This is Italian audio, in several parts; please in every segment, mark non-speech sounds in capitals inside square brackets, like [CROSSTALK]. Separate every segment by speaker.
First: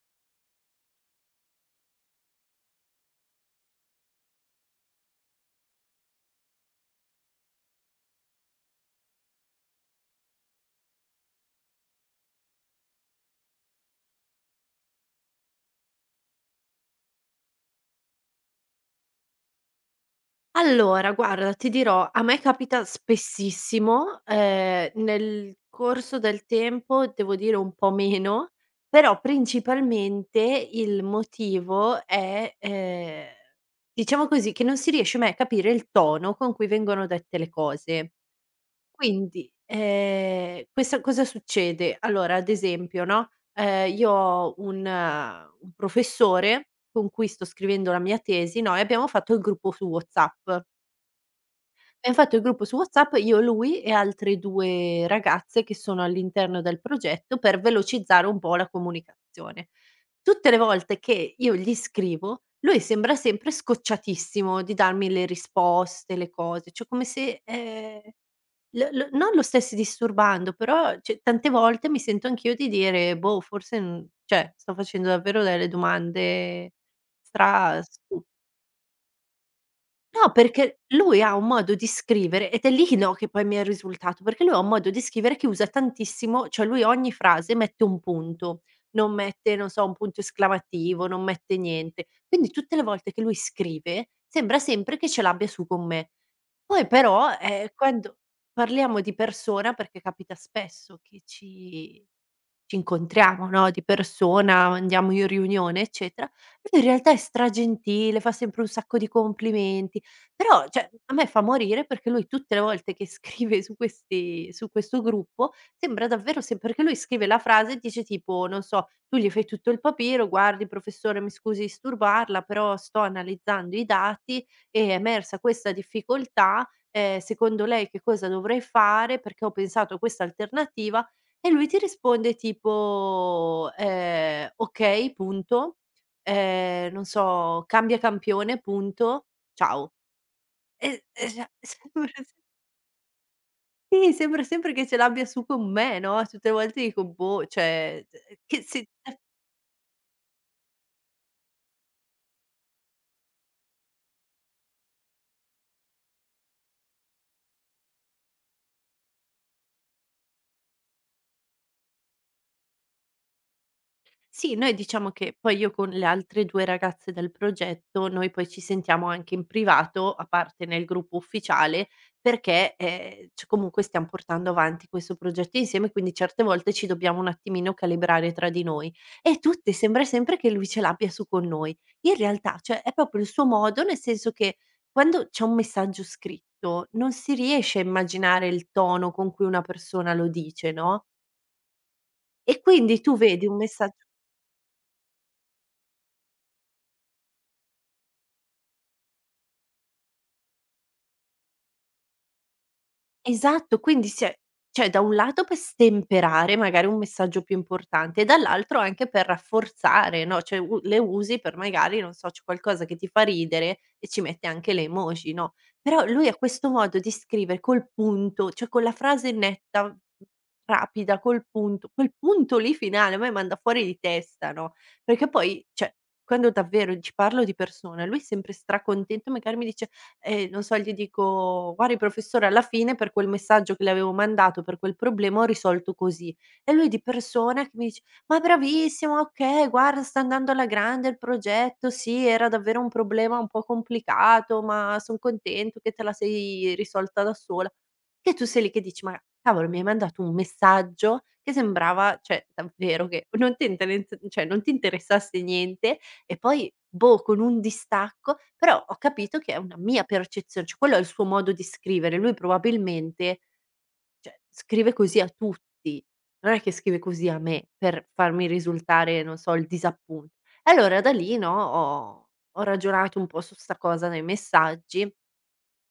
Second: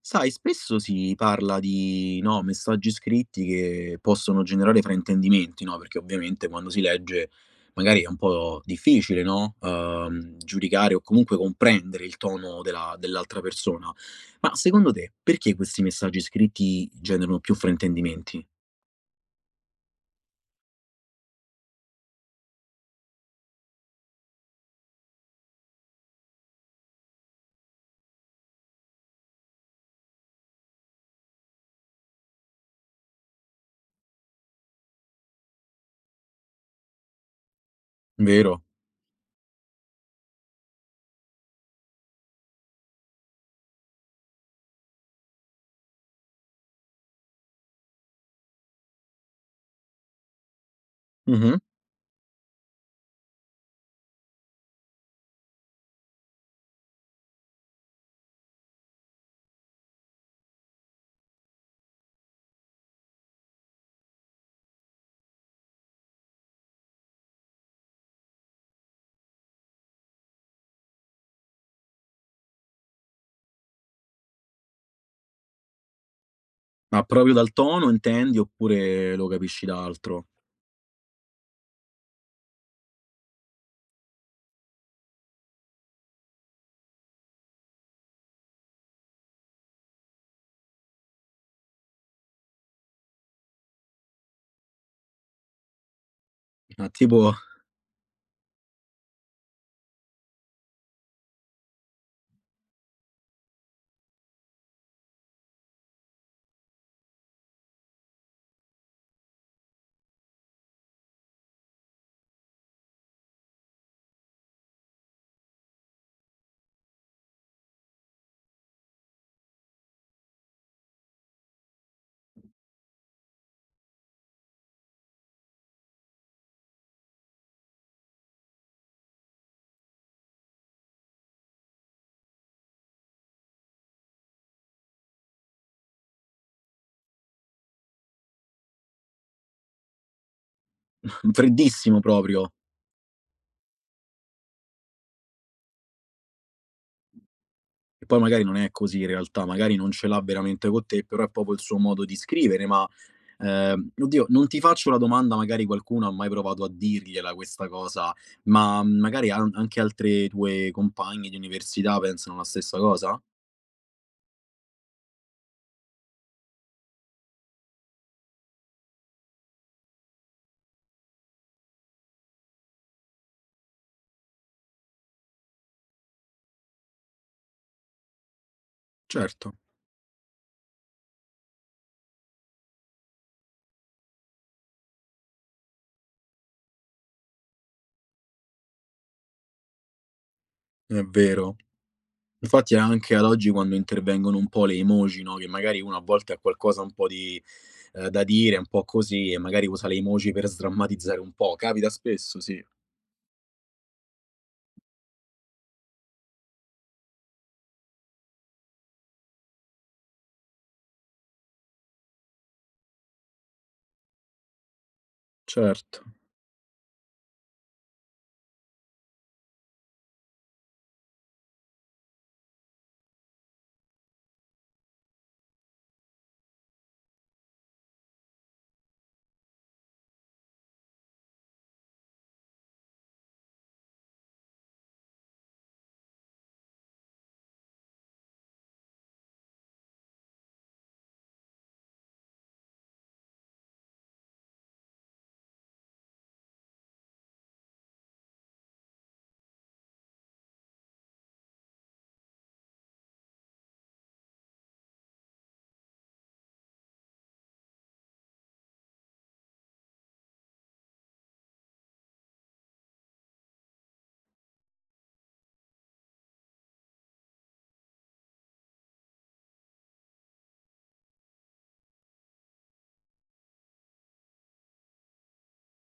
Speaker 1: Sai, spesso si parla di, no, messaggi scritti che possono generare fraintendimenti, no, perché ovviamente quando si legge magari è un po' difficile, no, giudicare o comunque comprendere il tono della dell'altra persona. Ma secondo te perché questi messaggi scritti generano più fraintendimenti?
Speaker 2: Allora, guarda, ti dirò, a me capita spessissimo, nel corso del tempo devo dire un po' meno, però principalmente il motivo è, diciamo così, che non si riesce mai a capire il tono con cui vengono dette le cose.
Speaker 1: Vero?
Speaker 2: Quindi, questa cosa succede? Allora, ad esempio, no, io ho un professore con cui sto scrivendo la mia tesi, no, e abbiamo fatto il gruppo su WhatsApp.
Speaker 1: Mh-mh.
Speaker 2: Abbiam fatto il gruppo su WhatsApp io, lui e altre 2 ragazze che sono all'interno del progetto per velocizzare un po' la comunicazione. Tutte le volte che io gli scrivo, lui sembra sempre scocciatissimo di darmi le risposte, le cose, cioè come se, l lo non lo stessi disturbando, però cioè tante volte mi sento anch'io di dire: "Boh, forse n cioè sto facendo davvero delle domande
Speaker 1: Ma proprio dal
Speaker 2: stra
Speaker 1: tono
Speaker 2: stu"
Speaker 1: intendi, oppure lo capisci da altro?
Speaker 2: No, perché lui ha un modo di scrivere ed è lì, no, che poi mi è risultato, perché lui ha un modo di scrivere che usa tantissimo, cioè lui ogni frase mette un punto, non mette, non so, un punto esclamativo, non mette niente. Quindi tutte le volte che lui scrive, sembra sempre che ce l'abbia su con me. Poi
Speaker 1: Ma tipo
Speaker 2: però, quando parliamo di persona, perché capita spesso che ci incontriamo, no, di persona, andiamo in riunione, eccetera. E lui in realtà è stragentile, fa sempre un sacco di complimenti, però cioè a me fa morire perché lui tutte le volte che [LAUGHS] scrive su questi su questo gruppo sembra davvero sem perché lui scrive la frase e dice tipo, non so, tu gli fai tutto il papiro: "Guardi professore, mi scusi di disturbarla, però sto analizzando i dati e è emersa questa difficoltà, secondo lei che cosa dovrei fare? Perché ho pensato a questa alternativa". E lui ti risponde tipo, "Okay, punto. Non so, cambia campione, punto. Ciao." E e
Speaker 1: [LAUGHS]
Speaker 2: cioè
Speaker 1: freddissimo
Speaker 2: [LAUGHS] sembra
Speaker 1: proprio?
Speaker 2: sì, sembra sempre che ce l'abbia su con me, no, tutte le volte dico: "Boh, cioè,
Speaker 1: E poi magari non
Speaker 2: che
Speaker 1: è
Speaker 2: se".
Speaker 1: così in realtà, magari non ce l'ha veramente con te, però è proprio il suo modo di scrivere. Ma, oddio, non ti faccio la domanda, magari qualcuno ha mai provato a dirgliela questa cosa, ma magari an anche altre tue compagne di università pensano la stessa cosa?
Speaker 2: Sì, noi diciamo che poi io con le altre 2 ragazze del progetto, noi poi ci sentiamo anche in privato, a parte nel gruppo ufficiale, perché, c comunque stiam portando avanti questo progetto insieme, quindi certe volte ci dobbiamo un attimino calibrare tra di noi. E
Speaker 1: Certo,
Speaker 2: tutte sembra sempre che lui ce l'abbia su con noi. In realtà, cioè, è proprio il suo modo, nel senso che quando c'è un messaggio scritto, non si riesce a immaginare il tono con cui una persona lo dice,
Speaker 1: è
Speaker 2: no,
Speaker 1: vero.
Speaker 2: e
Speaker 1: Infatti
Speaker 2: quindi
Speaker 1: anche
Speaker 2: tu
Speaker 1: ad
Speaker 2: vedi
Speaker 1: oggi
Speaker 2: un
Speaker 1: quando
Speaker 2: messa
Speaker 1: intervengono un po' le emoji, no, che magari uno a volte ha qualcosa un po' di da dire, un po' così, e magari usa le emoji per sdrammatizzare un po'. Capita spesso, sì.
Speaker 2: esatto, quindi si è cioè da un lato per stemperare magari un messaggio più importante e dall'altro anche per rafforzare, no, cioè u le usi per magari, non so, c'è qualcosa che ti fa ridere e ci mette anche le emoji, no,
Speaker 1: Certo.
Speaker 2: però lui ha questo modo di scrivere col punto, cioè con la frase netta, rapida, col punto, quel punto lì finale a me manda fuori di testa, no, perché poi cioè quando davvero ci parlo di persona, lui è sempre stracontento, magari mi dice: e non so, gli dico: "Guardi professore, alla fine per quel messaggio che le avevo mandato, per quel problema ho risolto così". E lui di persona che mi dice: "Ma bravissimo, okay, guarda sta andando alla grande il progetto, sì, era davvero un problema un po' complicato, ma son contento che te la sei risolta da sola". Che tu sei lì che dici: "Ma cavolo, mi hai mandato un messaggio che sembrava, cioè davvero che non ti interen cioè non ti interessasse niente e poi, boh, con un distacco, però ho capito che è una mia percezione, cioè quello è il suo modo di scrivere. Lui probabilmente, cioè, scrive così a tutti, non è che scrive così a me per farmi risultare, non so, il disappunto". E allora da lì, no, ho ragionato un po' su 'sta cosa nei messaggi.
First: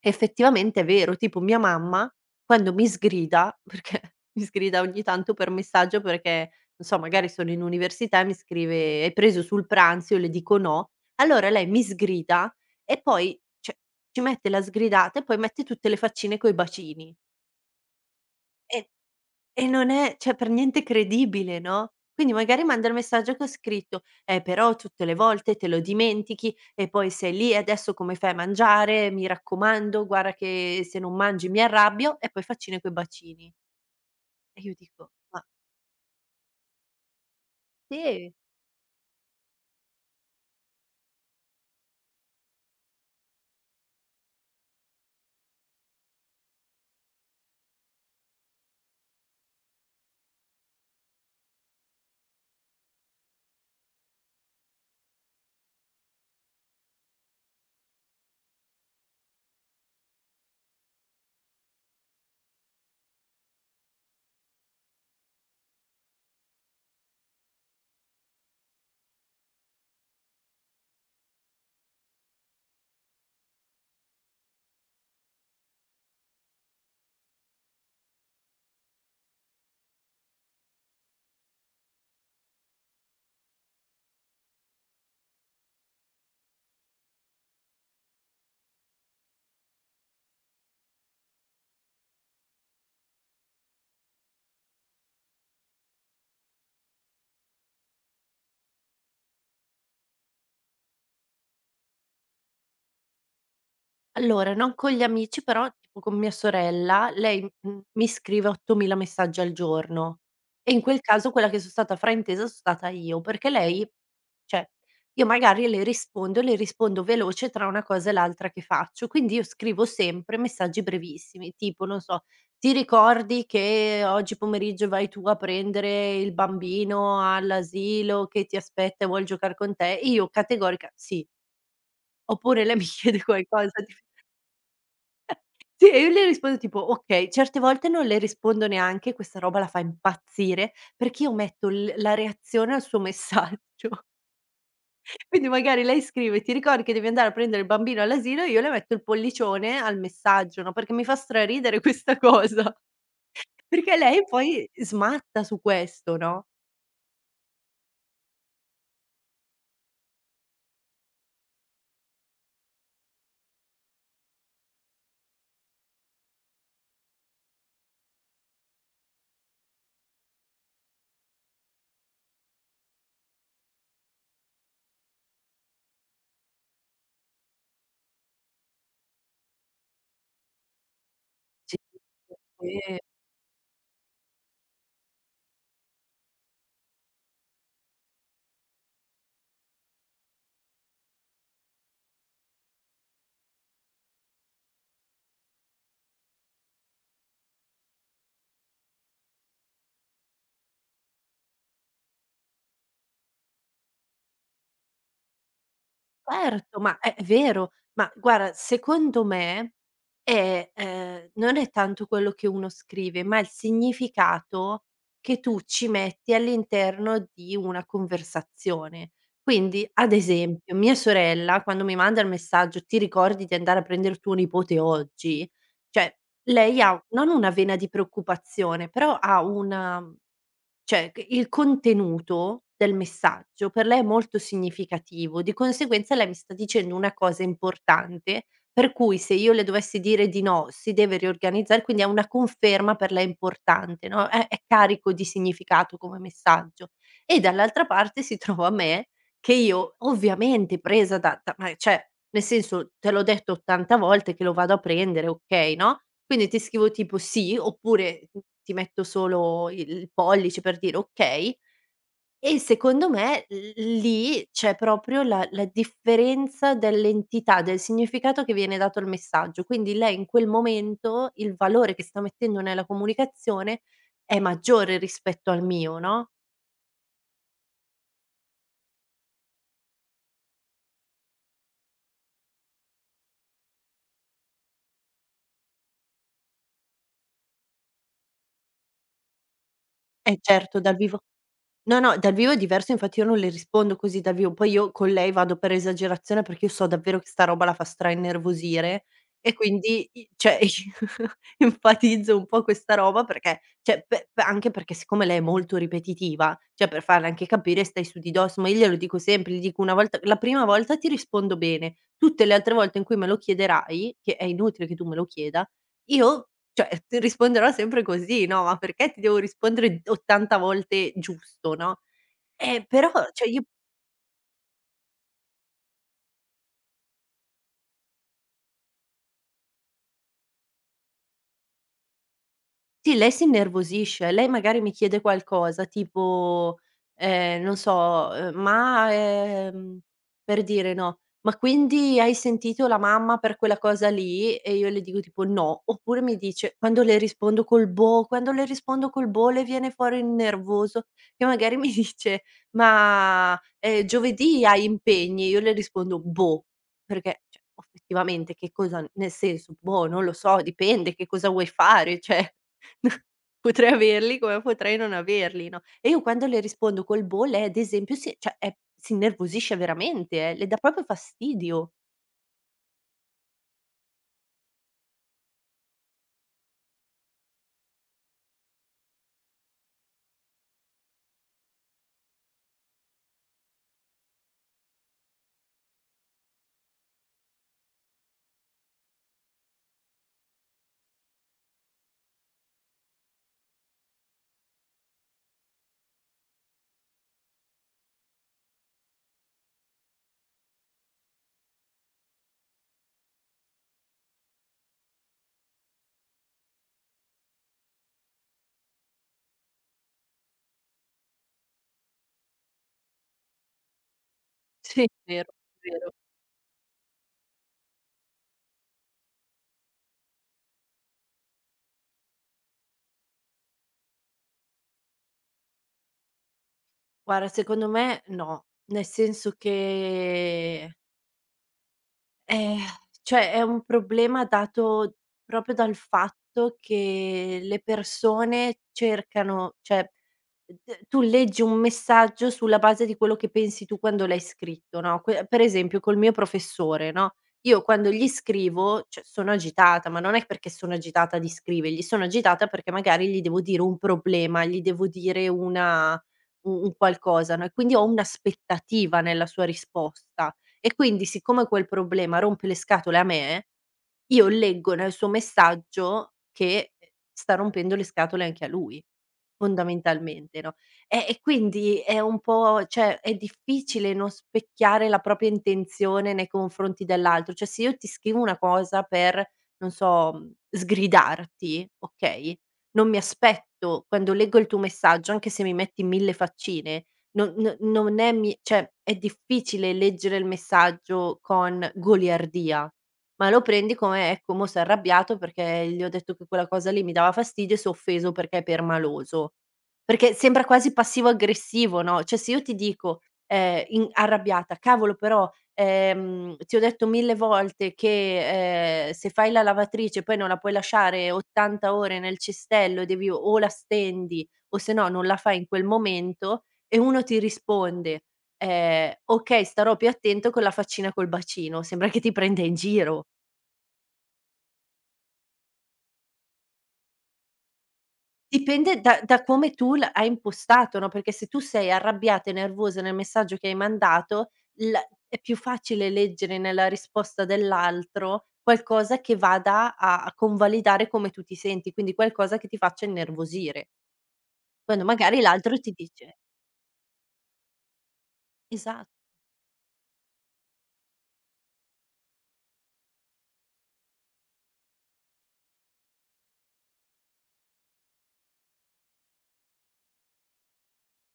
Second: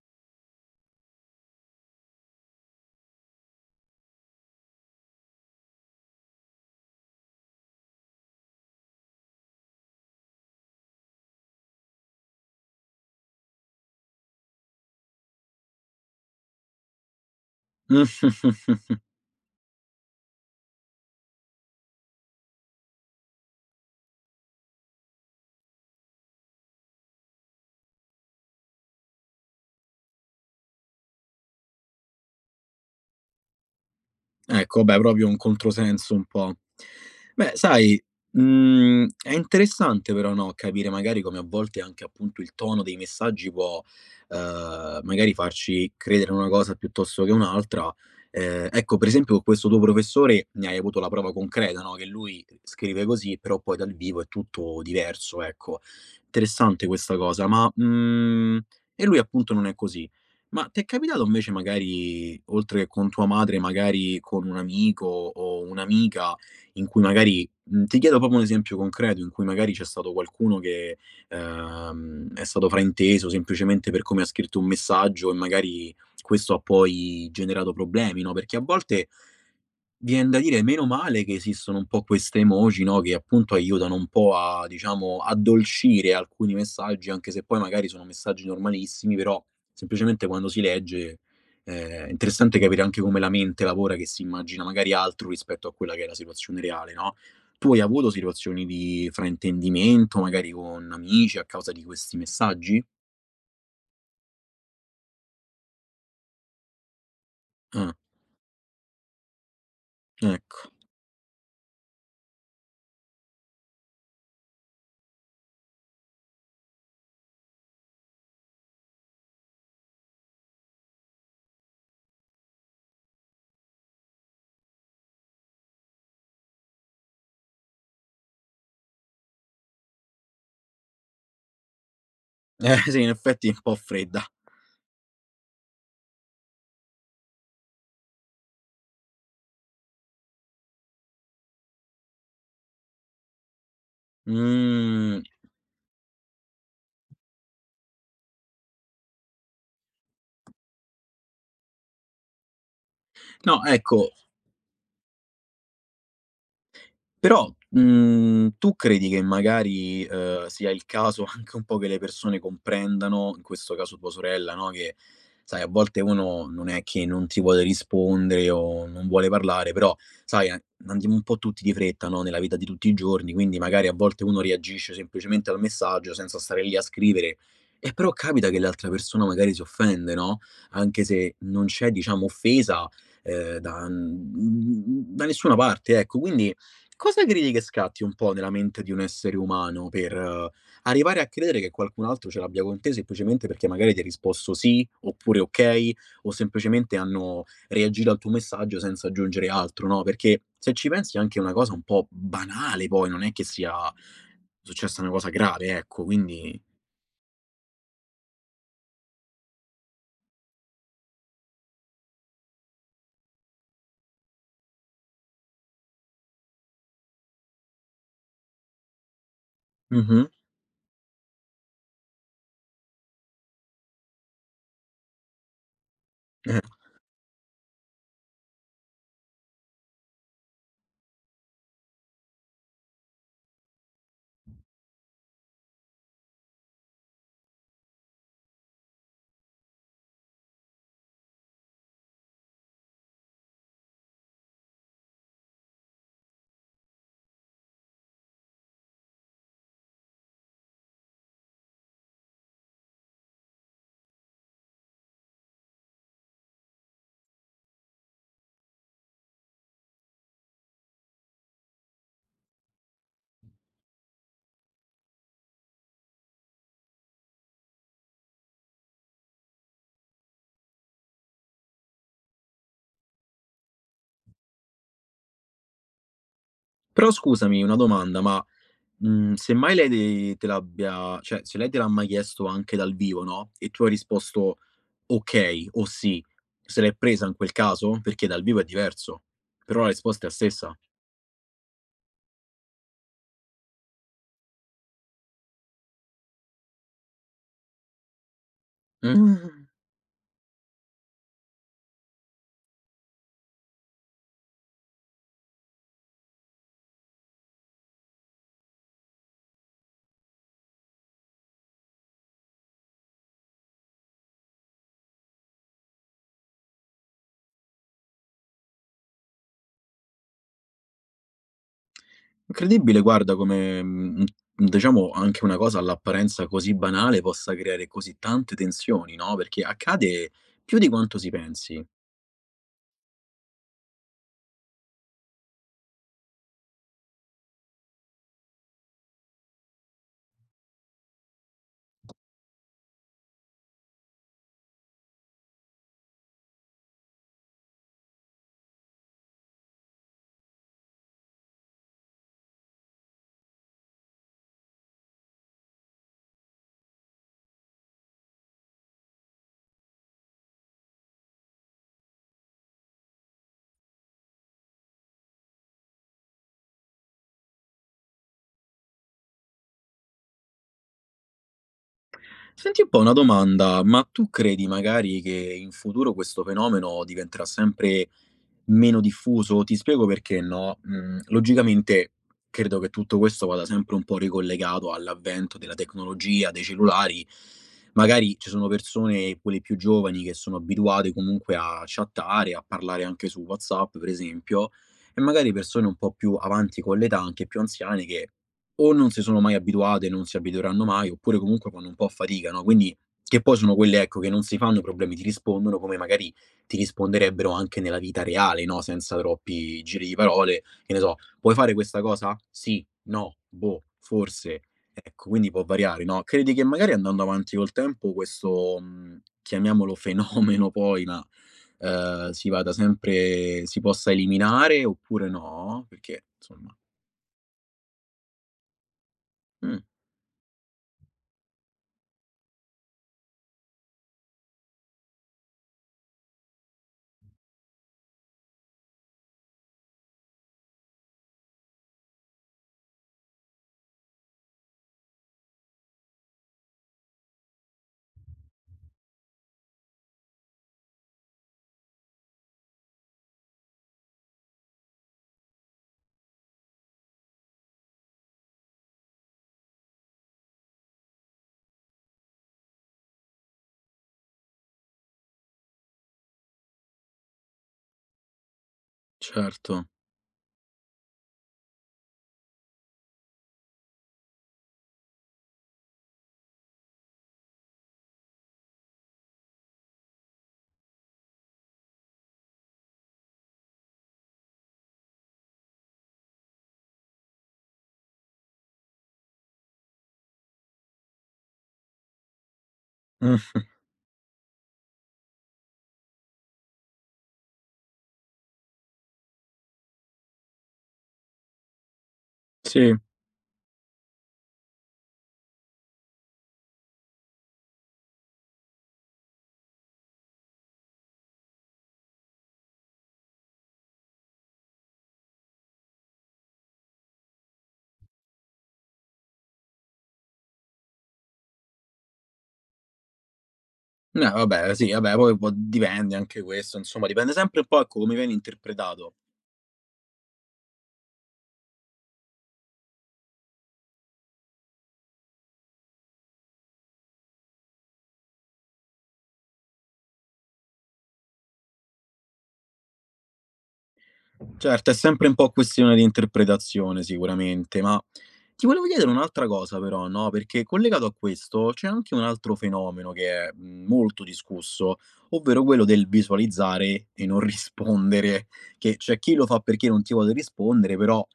Speaker 2: Effettivamente è vero, tipo mia mamma quando mi sgrida, perché [LAUGHS] mi sgrida ogni tanto per messaggio perché, non so, magari sono in università e mi scrive: "Hai preso sul pranzo?" Io le dico: "No". Allora lei mi sgrida e poi, cioè, ci mette la sgridata e poi mette tutte le faccine coi bacini.
Speaker 1: [LAUGHS]
Speaker 2: E e non è cioè per niente credibile, no, quindi magari manda il messaggio che ho scritto: però tutte le volte te lo dimentichi e poi sei lì e adesso come fai a mangiare? Mi raccomando, guarda che se non mangi mi arrabbio" e poi faccine coi bacini. E io
Speaker 1: Ecco, beh,
Speaker 2: dico:
Speaker 1: proprio un
Speaker 2: "Ma
Speaker 1: controsenso un po'. Beh, sai,
Speaker 2: te?"
Speaker 1: mhmm, è interessante però, no, capire magari come a volte anche appunto il tono dei messaggi può, magari farci credere una cosa piuttosto che un'altra. Ecco, per esempio, con questo tuo professore ne hai avuto la prova concreta, no, che lui scrive così, però poi dal vivo è tutto diverso, ecco. Interessante questa cosa, ma, mhmm, e lui appunto non è così. Ma t'è capitato invece magari, oltre che con tua madre, magari con un amico o un'amica in cui magari mhmm, ti chiedo proprio un esempio concreto in cui magari c'è stato qualcuno che, è stato frainteso semplicemente per come ha scritto un messaggio e magari questo ha poi generato problemi, no, perché a volte vien da dire meno male che esistono un po' queste emoji, no, che appunto aiutano un po' a diciamo, addolcire alcuni messaggi, anche se poi magari sono messaggi normalissimi, però semplicemente quando si legge, è interessante capire anche come la mente lavora, che si immagina magari altro rispetto a quella che è la situazione reale, no. Tu hai avuto situazioni di fraintendimento, magari con amici, a causa di questi messaggi?
Speaker 2: Allora, non con gli amici, però tipo con mia sorella, lei, mhmm,
Speaker 1: Ah,
Speaker 2: mi scrive 8000 messaggi al giorno
Speaker 1: ecco.
Speaker 2: e in quel caso quella che so' stata fraintesa so' stata io, perché lei cioè, io magari le rispondo e le rispondo veloce tra una cosa e l'altra che faccio, quindi io scrivo sempre messaggi brevissimi, tipo, non so: "Ti ricordi che oggi pomeriggio vai tu a prendere il bambino all'asilo che ti aspetta e vuol giocar con te?" Io categorica: "Sì." Oppure lei mi [LAUGHS]
Speaker 1: Eh sì, in
Speaker 2: chiede
Speaker 1: effetti è un po'
Speaker 2: qualcosa
Speaker 1: fredda.
Speaker 2: sì, e io le rispondo tipo: "Okay", certe volte non le rispondo neanche, questa roba la fa impazzire, perché io metto l la reazione al suo messaggio.
Speaker 1: Mhmm,
Speaker 2: [LAUGHS] Quindi magari lei scrive: "Ti ricordi che devi andare a prendere il bambino all'asilo?" Io le metto il pollicione al messaggio, no, perché mi fa straridere questa cosa, [LAUGHS]
Speaker 1: no
Speaker 2: perché
Speaker 1: ecco,
Speaker 2: lei poi smatta su questo, no?
Speaker 1: però, mhmm, tu credi che magari, sia il caso [LAUGHS] anche un po' che le persone comprendano, in questo caso tua sorella, no, che sai a volte uno non è che non ti vuole rispondere o non vuole parlare, però sai a andiamo un po' tutti di fretta, no, nella vita di tutti i giorni, quindi magari a volte uno reagisce semplicemente al messaggio senza stare lì a scrivere. E però capita che l'altra persona magari si offende, no, anche se non
Speaker 2: Sì.
Speaker 1: c'è diciamo offesa,
Speaker 2: Sì.
Speaker 1: da n mhmm, da nessuna parte, ecco. Quindi cosa credi che scatti un po' nella mente di un essere umano per arrivare a credere che qualcun altro ce l'abbia con te semplicemente perché magari ti ha risposto sì, oppure okay, o semplicemente hanno reagito al tuo messaggio senza aggiungere altro, no, perché se ci pensi è anche una cosa un po' banale poi, non è che sia successa una cosa grave, ecco, quindi
Speaker 2: Certo, ma è vero. Ma guarda, secondo me è non è tanto quello che uno scrive, ma il significato che tu ci metti all'interno di una conversazione. Quindi, ad
Speaker 1: mh-mh.
Speaker 2: esempio, mia sorella quando mi manda il messaggio: "Ti ricordi di andare a prendere tuo nipote oggi?" Cioè,
Speaker 1: Eh.
Speaker 2: lei ha non una vena di preoccupazione, però ha una cioè, c il contenuto del messaggio per lei è molto significativo, di conseguenza lei mi sta dicendo una cosa importante, per cui se io le dovessi dire di no, si deve riorganizzare, quindi è una conferma per lei importante, no, è carico di significato come messaggio. E dall'altra parte si trova me che io ovviamente presa da ma cioè, nel senso, te l'ho detto 80 volte che lo vado a prendere, okay, no, quindi ti scrivo tipo "sì" oppure, mhmm, ti metto solo il pollice per dire "okay" e secondo me l lì c'è proprio la differenza dell'entità, del significato che viene dato al messaggio. Quindi lei in quel momento, il valore che sta mettendo nella comunicazione è maggiore rispetto al mio, no.
Speaker 1: Però scusami, una domanda, ma mhmm, semmai lei de te l'abbia cioè, se lei te l'ha mai chiesto anche dal vivo, no, e tu hai risposto okay o sì, se l'è presa in quel caso? Perché dal vivo è diverso, però la risposta è la
Speaker 2: Eh
Speaker 1: stessa.
Speaker 2: certo, dal vivo no, no, dal vivo è diverso, infatti io non le rispondo così dal vivo. Poi io con lei vado per esagerazione perché io so davvero che sta roba la fa stra-innervosire e
Speaker 1: Mh,
Speaker 2: quindi i cioè [LAUGHS] enfatizzo un po' questa roba perché cioè pe pe anche perché siccome lei è molto ripetitiva, cioè per farle anche capire stai su di dosso, ma io glielo dico sempre, gli dico: "Una volta la prima volta ti rispondo bene, tutte le altre volte in cui me lo chiederai", che è inutile che tu me lo chieda, io cioè, [LAUGHS] ti risponderò sempre così, no, ma perché ti devo rispondere 80 volte giusto, no,
Speaker 1: incredibile
Speaker 2: però
Speaker 1: guarda
Speaker 2: cioè, gli
Speaker 1: come, mhmm, diciamo anche una cosa all'apparenza così banale possa creare così tante tensioni, no, perché accade più di quanto si pensi.
Speaker 2: sì, lei si innervosisce. Lei magari mi chiede qualcosa tipo, non so, "Ma, per dire, no: "Ma quindi hai sentito la mamma per quella cosa lì?" E io le dico tipo: "No." Oppure mi dice quando le rispondo col boh, quando le rispondo col boh le viene fuori il nervoso che magari mi [LAUGHS] dice: "Ma, giovedì hai impegni?" Io le rispondo: "Boh." Perché, cioè, obiettivamente che cosa nel senso, boh, non lo so, dipende che cosa vuoi fare, cioè [LAUGHS] potrei averli come potrei non averli, no, e io quando le rispondo col "boh", lei ad esempio cioè è si innervosisce veramente, le dà proprio fastidio.
Speaker 1: Senti un po' una domanda, ma tu credi magari che in futuro questo fenomeno diventerà sempre meno diffuso? Ti spiego perché no. Mhmm, logicamente credo che tutto questo vada sempre un po' ricollegato all'avvento della tecnologia, dei cellulari. Magari ci sono persone, quelle più giovani, che sono abituate comunque a chattare, a parlare anche su WhatsApp per esempio, e magari persone un po' più avanti con l'età, anche più anziane che o non si sono mai abituate, non si abitueranno mai, oppure comunque fanno un po' fatica, no, quindi che poi sono quelle, ecco, che non si fanno i problemi, ti rispondono come magari ti risponderebbero anche nella vita reale, no, senza troppi giri di parole, che ne so: "Puoi fare questa cosa? Sì, no, boh, forse".
Speaker 2: Sì, è
Speaker 1: Ecco, quindi
Speaker 2: vero,
Speaker 1: può
Speaker 2: è
Speaker 1: variare,
Speaker 2: vero.
Speaker 1: no, credi che magari andando avanti col tempo questo, mhmm, chiamiamolo [LAUGHS] fenomeno poi, ma, si vada sempre si possa eliminare oppure no? Perché, insomma
Speaker 2: Guarda, secondo me no, nel senso
Speaker 1: mh,
Speaker 2: che eh, cioè è un problema dato proprio dal fatto che le persone cercano cioè, d tu leggi un messaggio sulla base di quello che pensi tu quando l'hai scritto, no, que per esempio col mio professore, no, io quando gli scrivo, cioè sono agitata, ma non è perché sono agitata di scrivergli, sono agitata perché magari gli devo dire un problema, gli devo dire una u un qualcosa, no, e quindi ho un'aspettativa nella sua risposta. E quindi siccome quel problema rompe le scatole a me, io leggo nel suo messaggio che sta rompendo le scatole anche a lui,
Speaker 1: certo.
Speaker 2: fondamentalmente, no, e quindi è un po' cioè è difficile non specchiare la propria intenzione nei confronti dell'altro. Cioè se io ti scrivo una cosa per, non so, mhmm, sgridarti, okay, non mi aspetto, quando leggo il tuo messaggio, anche se mi metti 1000 faccine non è mi cioè è difficile leggere il messaggio con goliardia, ma
Speaker 1: Mh.
Speaker 2: lo prendi come: "Ecco, mo' s'è arrabbiato perché gli ho detto che quella cosa lì mi dava fastidio e s'è offeso perché è permaloso." Perché sembra quasi passivo aggressivo, no, cioè se io ti
Speaker 1: Sì.
Speaker 2: dico, in arrabbiata: "Cavolo però, ti ho detto 1000 volte che, se fai la lavatrice poi non la puoi lasciare 80 ore nel cestello e devi o la stendi o se no non la fai in quel momento." E uno ti risponde, "Okay, starò più attento con la faccina col bacino." Sembra che ti prenda in giro.
Speaker 1: No, vabbè, sì, vabbè, poi può dipende anche questo, insomma, dipende sempre un po', ecco, come viene
Speaker 2: Dipende
Speaker 1: interpretato.
Speaker 2: da come tu l hai impostato, no, perché se tu sei arrabbiata e nervosa nel messaggio che hai mandato, l è più facile leggere nella risposta dell'altro qualcosa che vada a convalidare come tu ti senti, quindi qualcosa che ti faccia innervosire.
Speaker 1: Certo, è
Speaker 2: Quando
Speaker 1: sempre un
Speaker 2: magari
Speaker 1: po'
Speaker 2: l'altro ti
Speaker 1: questione di
Speaker 2: dice
Speaker 1: interpretazione sicuramente, ma ti volevo
Speaker 2: esa
Speaker 1: chiedere un'altra cosa però, no, perché collegato a questo c'è anche un altro fenomeno che è mhmm, molto discusso, ovvero quello del visualizzare e non [LAUGHS] rispondere, che c'è chi lo fa perché non ti vuole rispondere, però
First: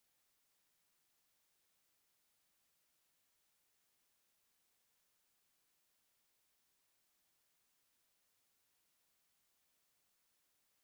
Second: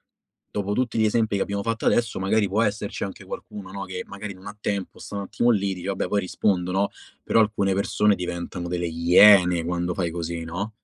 Speaker 1: dopo tutti gli esempi che abbiamo fatto adesso magari può esserci anche qualcuno, no, che magari non ha tempo, sta un attimo lì, dice: "Vabbè, poi rispondo", no, però alcune persone diventano delle iene quando fai così, no?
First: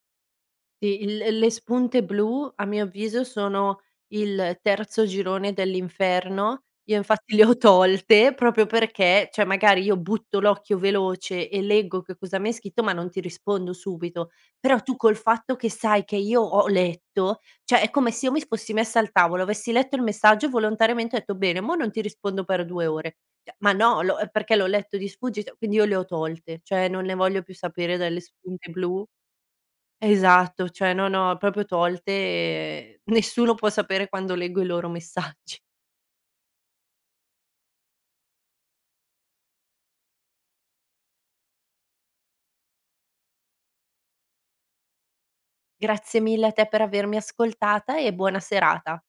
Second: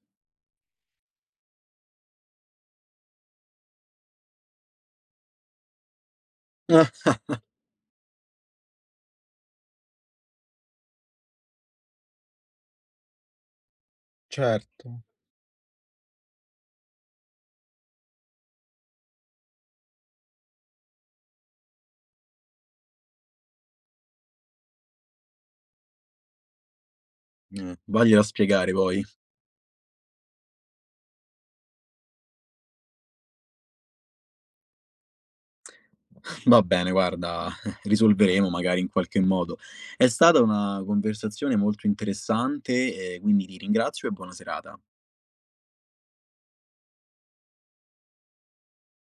Speaker 2: sì, il le spunte blu a mio avviso sono il terzo girone dell'inferno. Io
Speaker 1: Ah,
Speaker 2: infatti [LAUGHS] le ho tolte proprio perché, cioè magari io butto l'occhio veloce e leggo che cosa mi hai scritto, ma non ti rispondo subito. Però tu
Speaker 1: certo.
Speaker 2: col fatto che sai che io ho letto, cioè è come se io mi fossi messa al tavolo, avessi letto il messaggio e volontariamente ho detto: "Bene, mo' non ti rispondo per 2 ore". Cioè, ma no, l'ho perché l'ho letto di sfuggita, quindi io le ho tolte, cioè non ne voglio più sapere
Speaker 1: Vaglielo
Speaker 2: delle
Speaker 1: a
Speaker 2: spunte
Speaker 1: spiegare poi.
Speaker 2: blu. Esatto, cioè no, no, proprio tolte e nessuno può sapere quando leggo i loro messaggi.
Speaker 1: [LAUGHS] Va bene, guarda, [LAUGHS] risolveremo magari in qualche modo. È stata una conversazione molto interessante e quindi ti ringrazio e buona serata.
Speaker 2: Grazie mille a te per avermi ascoltata e buona serata.